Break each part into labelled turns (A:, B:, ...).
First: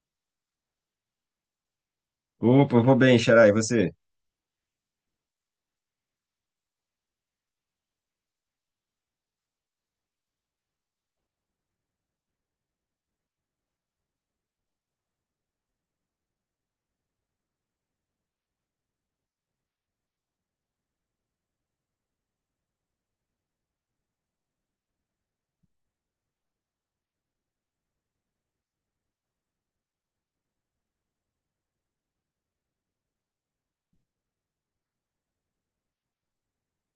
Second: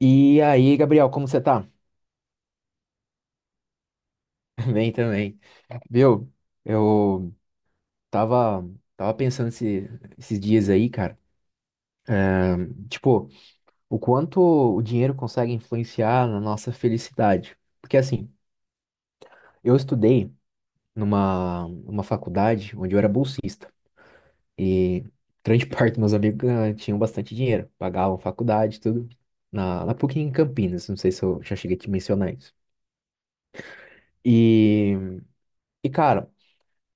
A: E aí, Gabriel, como você tá?
B: Opa, vou bem, Xará, e você?
A: Bem também. Viu? Eu tava, tava pensando esses dias aí, cara. Tipo, o quanto o dinheiro consegue influenciar na nossa felicidade. Porque assim, eu estudei numa faculdade onde eu era bolsista. E grande parte dos meus amigos tinham bastante dinheiro. Pagavam faculdade, e tudo. Na PUC em Campinas. Não sei se eu já cheguei a te mencionar isso. E, e cara.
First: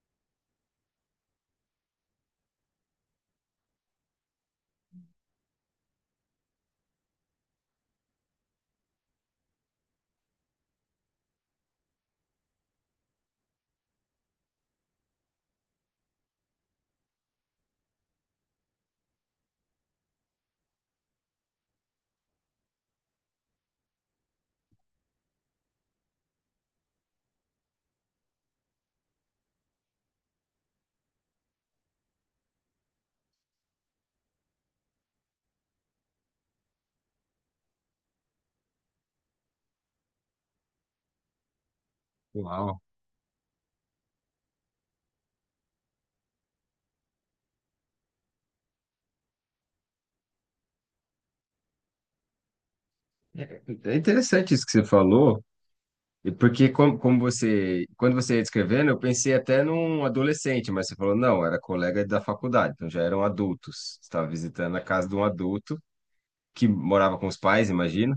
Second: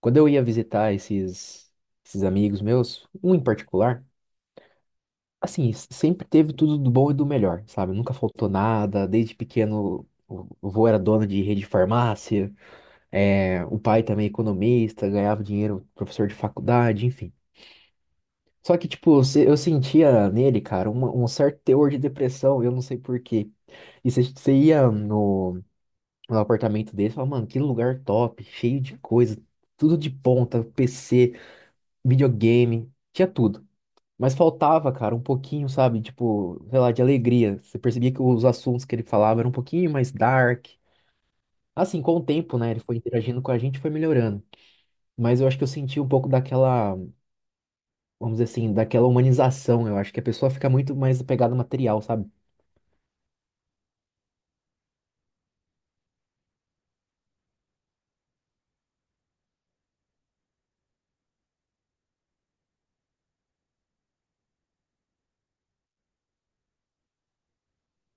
A: Quando eu ia visitar esses amigos meus, um em particular, assim, sempre teve tudo do bom e do melhor, sabe? Nunca faltou nada, desde pequeno o avô era dono de rede de farmácia, é, o pai também economista, ganhava dinheiro, professor de faculdade, enfim. Só que, tipo, eu sentia nele, cara, um certo teor de depressão, eu não sei por quê. E você ia no apartamento dele e falava, mano, que lugar top, cheio de coisa, tudo de ponta, PC. Videogame, tinha tudo. Mas faltava, cara, um pouquinho, sabe? Tipo, sei lá, de alegria. Você percebia que os assuntos que ele falava eram um pouquinho mais dark. Assim, com o tempo, né?
B: Uau.
A: Ele foi interagindo com a gente, e foi melhorando. Mas eu acho que eu senti um pouco daquela, vamos dizer assim, daquela humanização. Eu acho que a pessoa fica muito mais apegada ao material, sabe?
B: É é interessante isso que você falou, e porque como você, quando você ia descrevendo, eu pensei até num adolescente, mas você falou, não, era colega da faculdade, então já eram adultos. Você estava visitando a casa de um adulto que morava com os pais, imagino.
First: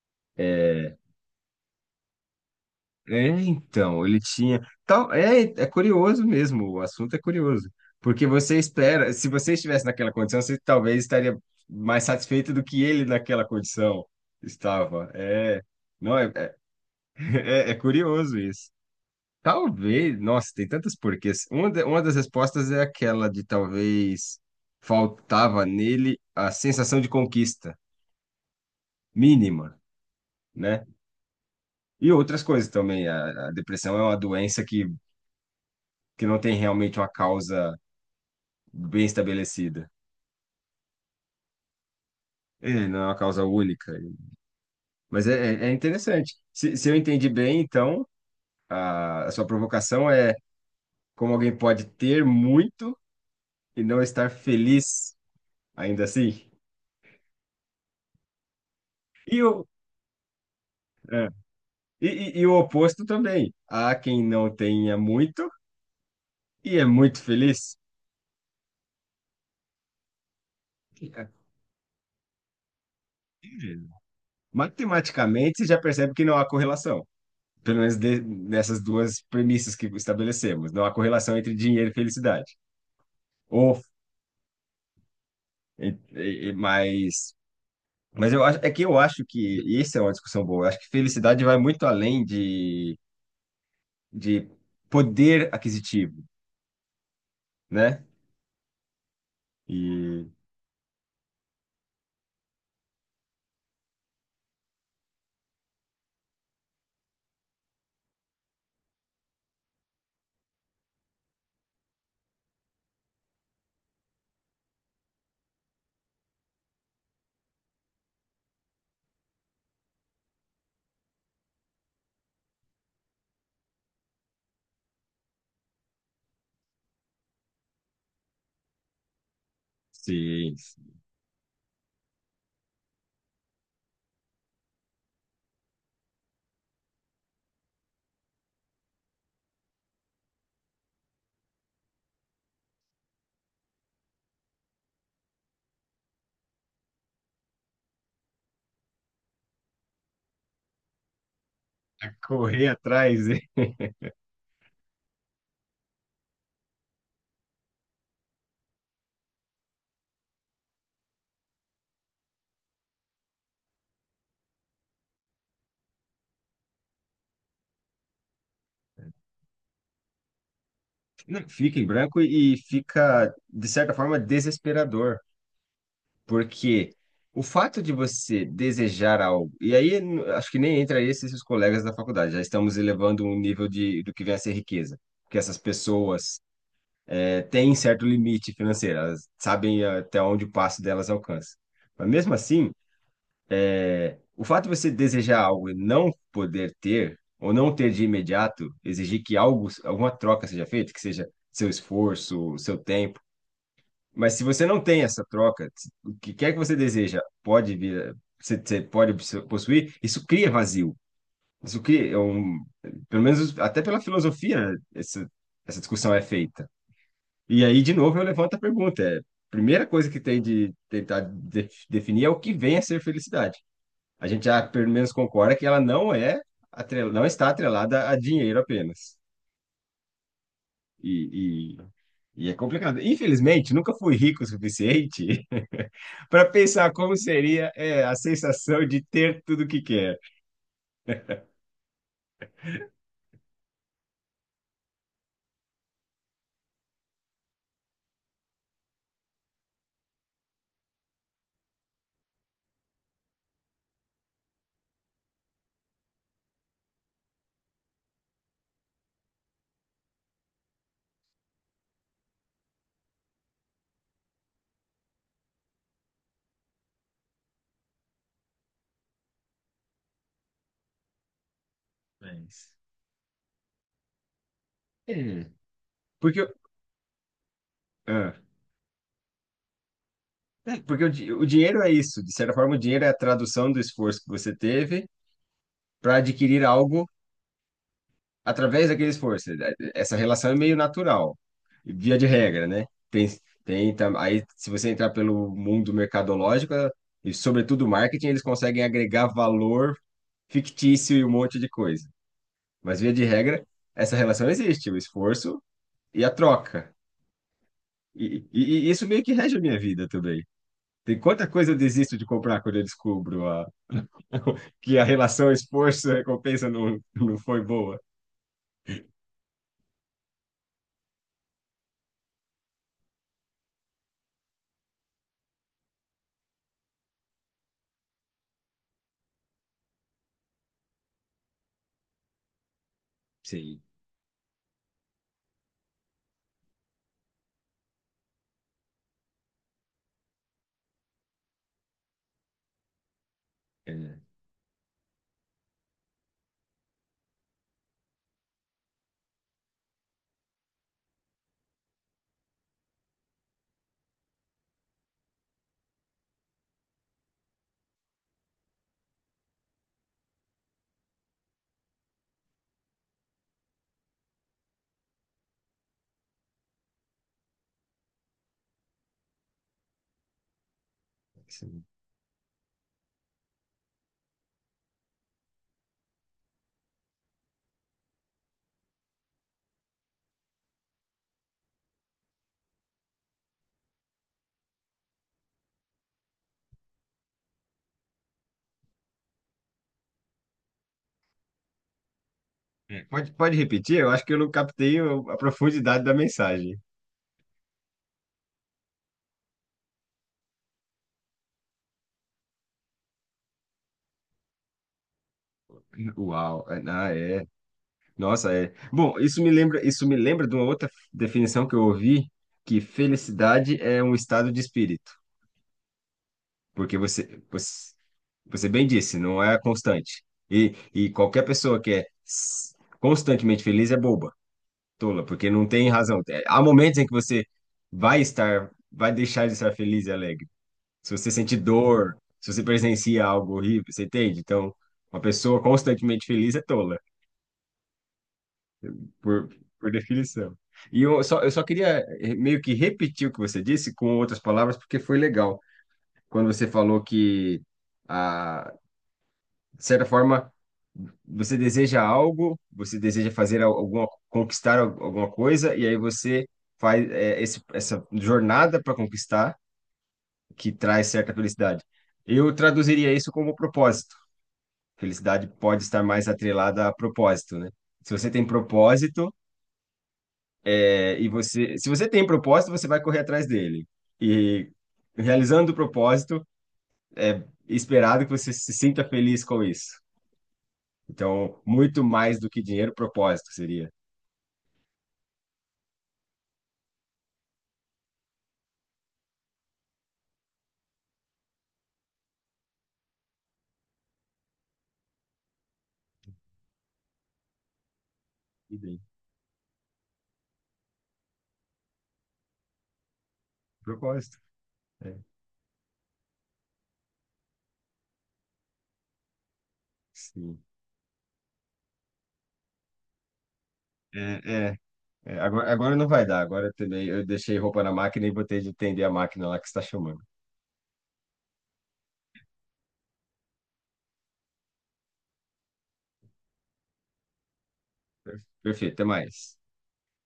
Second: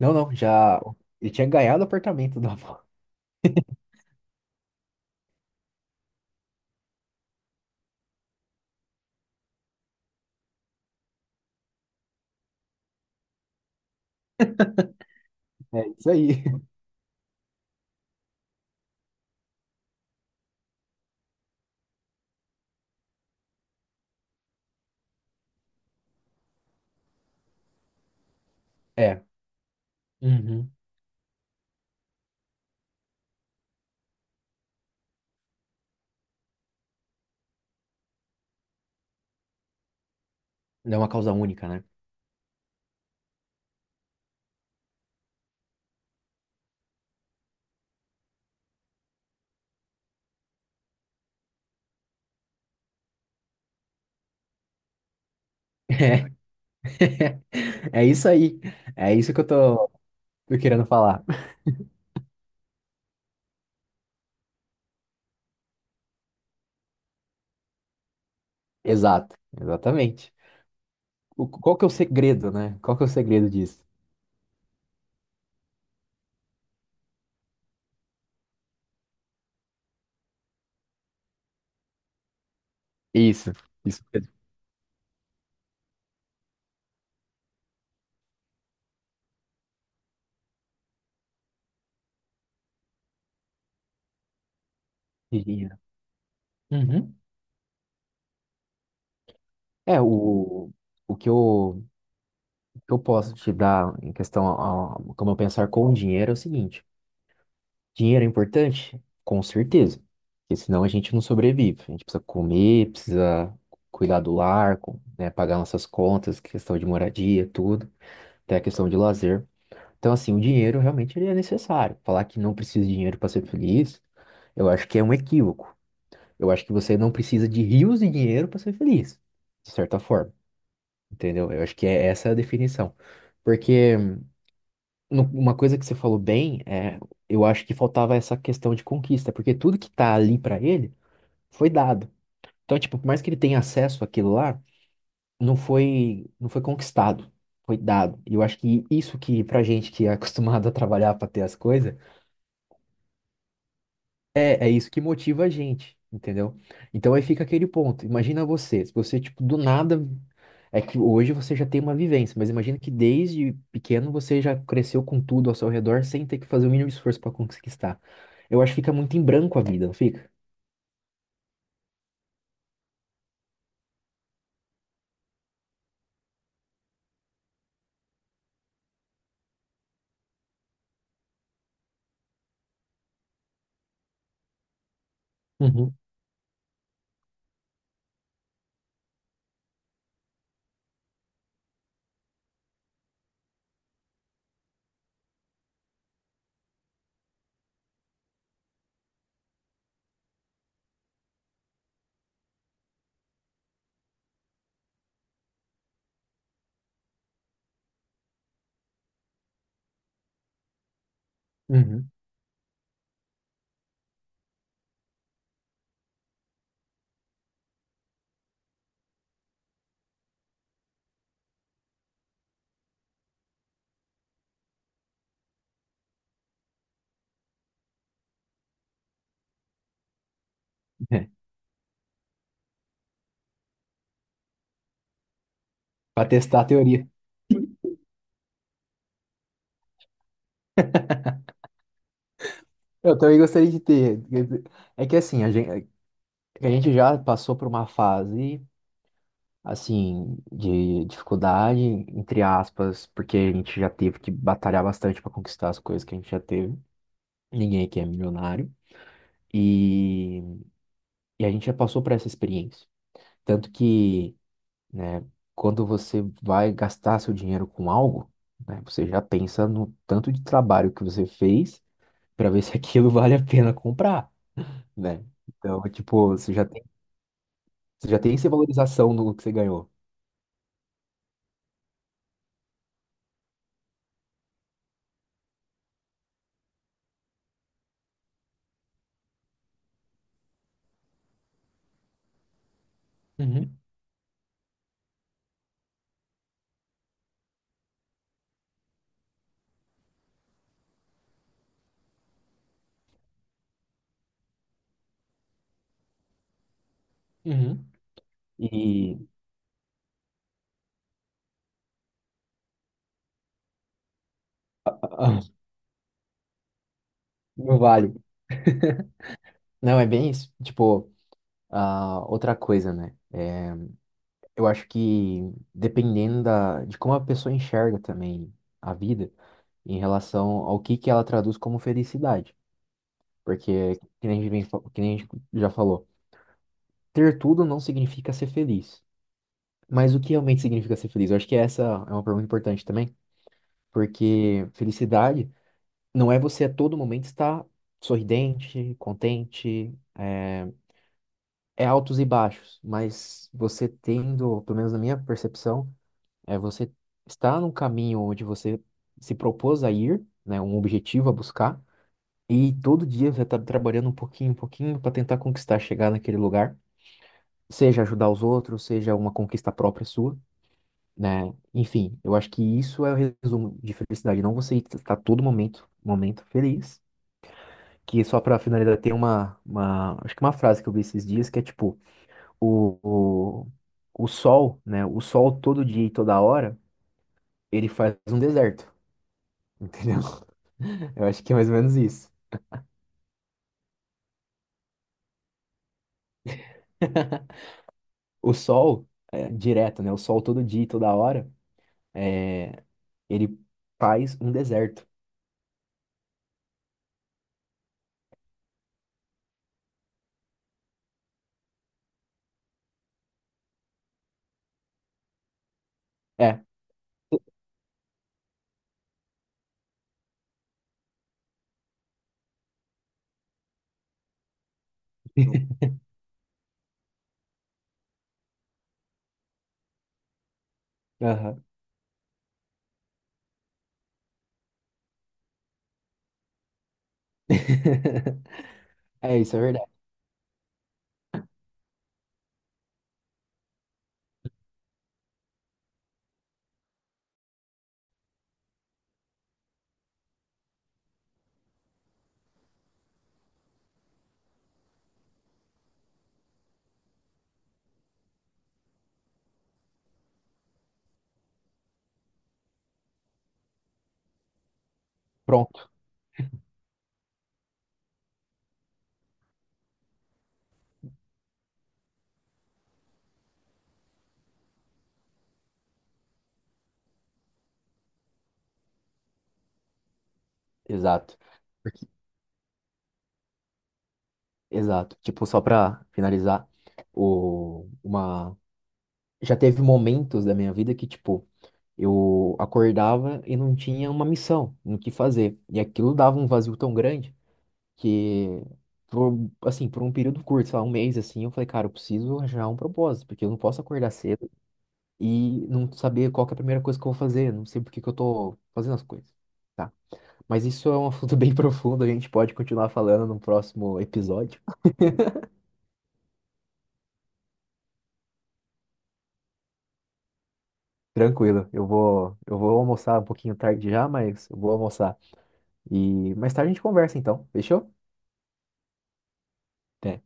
A: Não, não, já.
B: É,
A: Ele tinha ganhado o apartamento da avó.
B: é, então, ele tinha. Tal, é curioso mesmo, o assunto é curioso. Porque você espera, se você estivesse naquela condição, você talvez estaria mais satisfeito do que ele naquela condição estava. É,
A: É isso
B: não, é, é,
A: aí.
B: é curioso isso. Talvez, nossa, tem tantas porquês. Uma, uma das respostas é aquela de talvez faltava nele a sensação de conquista
A: É.
B: mínima,
A: Uhum.
B: né? E outras coisas também. A depressão é uma doença que não tem realmente uma causa bem estabelecida.
A: Não é uma causa única, né?
B: É, não é uma causa única. Mas é interessante. Se eu entendi bem, então, a sua provocação é como alguém pode ter muito e não estar feliz ainda assim.
A: É, é isso aí. É isso
B: E
A: que eu
B: o,
A: tô querendo falar.
B: é. E o oposto também. Há quem não tenha muito e é muito feliz.
A: Exato. Exatamente.
B: É.
A: Qual que é o segredo, né? Qual que é o segredo disso?
B: Matematicamente, você já percebe que não há correlação. Pelo menos nessas duas premissas que estabelecemos. Não há correlação entre dinheiro e felicidade.
A: Isso,
B: Ou,
A: isso mesmo.
B: e- mas eu acho, é que eu acho que, e isso é uma discussão boa, eu acho que felicidade vai muito além de poder
A: Dinheiro.
B: aquisitivo,
A: Uhum.
B: né?
A: É,
B: E
A: o que o que eu posso te dar em questão a, como eu pensar com o dinheiro é o seguinte: dinheiro é importante? Com certeza. Porque senão a gente não sobrevive. A gente precisa comer, precisa cuidar do lar, né, pagar nossas contas, questão de moradia, tudo, até a questão de lazer. Então, assim, o dinheiro realmente ele é necessário. Falar que não precisa de dinheiro para ser feliz, eu acho que é um equívoco. Eu acho que você não precisa de rios de dinheiro para ser feliz, de certa forma,
B: sim se
A: entendeu? Eu acho que é essa a definição. Porque uma coisa que você falou bem é, eu acho que faltava essa questão de conquista, porque tudo que tá ali para ele foi dado. Então, tipo, por mais que ele tenha acesso àquilo lá, não foi conquistado, foi dado. E eu acho que isso que pra gente que é acostumado a trabalhar para ter as coisas,
B: correr atrás.
A: é, é isso que motiva a gente, entendeu? Então aí fica aquele ponto. Imagina você, se você, tipo, do nada. É que hoje você já tem uma vivência, mas imagina que desde pequeno você já cresceu com tudo ao seu redor sem ter que fazer o mínimo esforço para conquistar. Eu acho que fica muito em branco a vida, não fica?
B: Não, fica em branco e fica, de certa forma, desesperador, porque o fato de você desejar algo, e aí acho que nem entra esses seus colegas da faculdade, já estamos elevando um nível de, do que vem a ser riqueza, porque essas
A: Uhum,
B: pessoas é, têm certo limite financeiro, elas sabem até onde o passo delas alcança. Mas mesmo assim, o fato de você desejar algo e não poder ter, ou não ter de imediato, exigir que algo, alguma troca seja feita, que seja seu esforço, seu tempo. Mas se você não tem essa troca, o que quer que você deseja pode vir, você pode possuir, isso cria vazio. Isso
A: uhum.
B: cria, é um, pelo menos até pela filosofia, né, essa discussão é feita. E aí, de novo, eu levanto a pergunta. É, a primeira coisa que tem de tentar definir é o que vem a ser felicidade. A gente já, pelo menos, concorda que ela não é não está atrelada a dinheiro apenas.
A: É,
B: E, e é complicado. Infelizmente, nunca fui rico o suficiente
A: para
B: para
A: testar a
B: pensar
A: teoria.
B: como seria, é, a sensação de ter tudo que quer.
A: Eu também gostaria de ter. É que assim, a gente já passou por uma fase. Assim, de dificuldade, entre aspas, porque a gente já teve que batalhar bastante para conquistar as coisas que a gente já teve. Ninguém aqui é milionário. E, e a gente já passou por essa experiência. Tanto que, né, quando você vai gastar seu dinheiro com algo, né, você já pensa no tanto de trabalho que você fez para ver
B: Mas,
A: se aquilo vale a pena comprar, né?
B: é,
A: Então, tipo,
B: porque, eu-
A: você já
B: ah,
A: tem essa valorização no que você ganhou.
B: é, porque o dinheiro é isso. De certa forma, o dinheiro é a tradução do esforço que você teve para adquirir algo através daquele esforço. Essa relação é meio natural, via de regra, né?
A: Uhum,
B: Aí, se você entrar pelo mundo mercadológico, e sobretudo marketing, eles conseguem agregar valor fictício e um monte de coisa. Mas, via de regra, essa relação existe, o esforço e a troca.
A: uhum.
B: E, e isso
A: E
B: meio que rege a minha vida também. Tem quanta coisa eu desisto de comprar quando eu descubro que
A: ah,
B: a
A: ah,
B: relação esforço-recompensa não foi
A: não
B: boa.
A: vale Não, é bem isso. Tipo, ah, outra coisa, né? Eu acho que dependendo de como a pessoa enxerga também a vida em relação ao que ela traduz como felicidade.
B: Sim,
A: Porque, que nem a gente já falou, ter tudo não significa ser feliz. Mas o que realmente significa ser feliz? Eu acho que essa é uma pergunta importante também,
B: é,
A: porque felicidade não é você a todo momento estar sorridente, contente, é altos e baixos, mas você tendo, pelo menos na minha percepção, é você está num caminho onde você se propôs a ir, né, um objetivo a buscar, e todo dia você está trabalhando um pouquinho para tentar conquistar, chegar naquele lugar, seja ajudar os outros, seja uma conquista própria sua, né? Enfim, eu acho que isso é o resumo de felicidade, não você estar todo momento, momento feliz. Que só para finalizar, tem acho que uma frase que eu vi esses dias que é tipo, o, o, o sol, né? O sol todo dia e toda hora, ele faz um deserto, entendeu? Eu acho que é mais ou menos isso.
B: é, pode, pode repetir? Eu acho que eu não captei a profundidade da mensagem.
A: O sol, é, direto, né? O sol todo dia e toda hora, é, ele faz um deserto.
B: Uau, é. Nossa, é. Bom, isso me lembra de uma outra definição que eu ouvi, que felicidade é um estado de espírito,
A: É.
B: porque você bem disse, não é constante. E qualquer pessoa que é constantemente feliz é boba, tola, porque não tem razão. É, há momentos em que você vai estar, vai deixar de estar feliz e alegre. Se você sente
A: Aham.
B: dor, se você presencia algo horrível, você entende? Então, uma pessoa constantemente feliz é tola,
A: É
B: por,
A: isso, é verdade.
B: por definição. E eu só queria meio que repetir o que você disse com outras palavras, porque foi legal. Quando você falou que, ah, de certa forma, você deseja algo, você deseja fazer alguma, conquistar alguma coisa, e aí você faz essa jornada para conquistar, que traz certa felicidade. Eu traduziria isso como propósito. Felicidade pode
A: Pronto.
B: estar mais atrelada a propósito, né? Se você tem propósito, se você tem propósito, você vai correr atrás dele. E realizando o propósito, esperado que você se sinta feliz com isso.
A: Exato.
B: Então, muito
A: Porque-
B: mais do que dinheiro, propósito seria.
A: Exato. Tipo, só pra finalizar, o, uma... Já teve momentos da minha vida que, tipo, eu acordava e não tinha uma missão no que fazer. E aquilo dava um vazio tão grande que,
B: E bem,
A: por, assim, por um período curto, sei lá, um mês, assim, eu falei, cara, eu preciso arranjar um propósito, porque eu não posso acordar
B: propósito.
A: cedo
B: É,
A: e não saber qual que é a primeira coisa que eu vou fazer, não sei por que que eu tô fazendo as coisas. Tá?
B: sim.
A: Mas isso é um assunto bem profundo, a gente pode continuar falando no próximo
B: É,
A: episódio.
B: é, agora não vai dar. Agora também eu deixei roupa na máquina e botei de atender a máquina lá que está chamando.
A: Tranquilo, eu vou almoçar um pouquinho tarde já, mas eu vou almoçar. E mais tarde a gente conversa então, fechou?
B: Perfeito, até mais.
A: Até.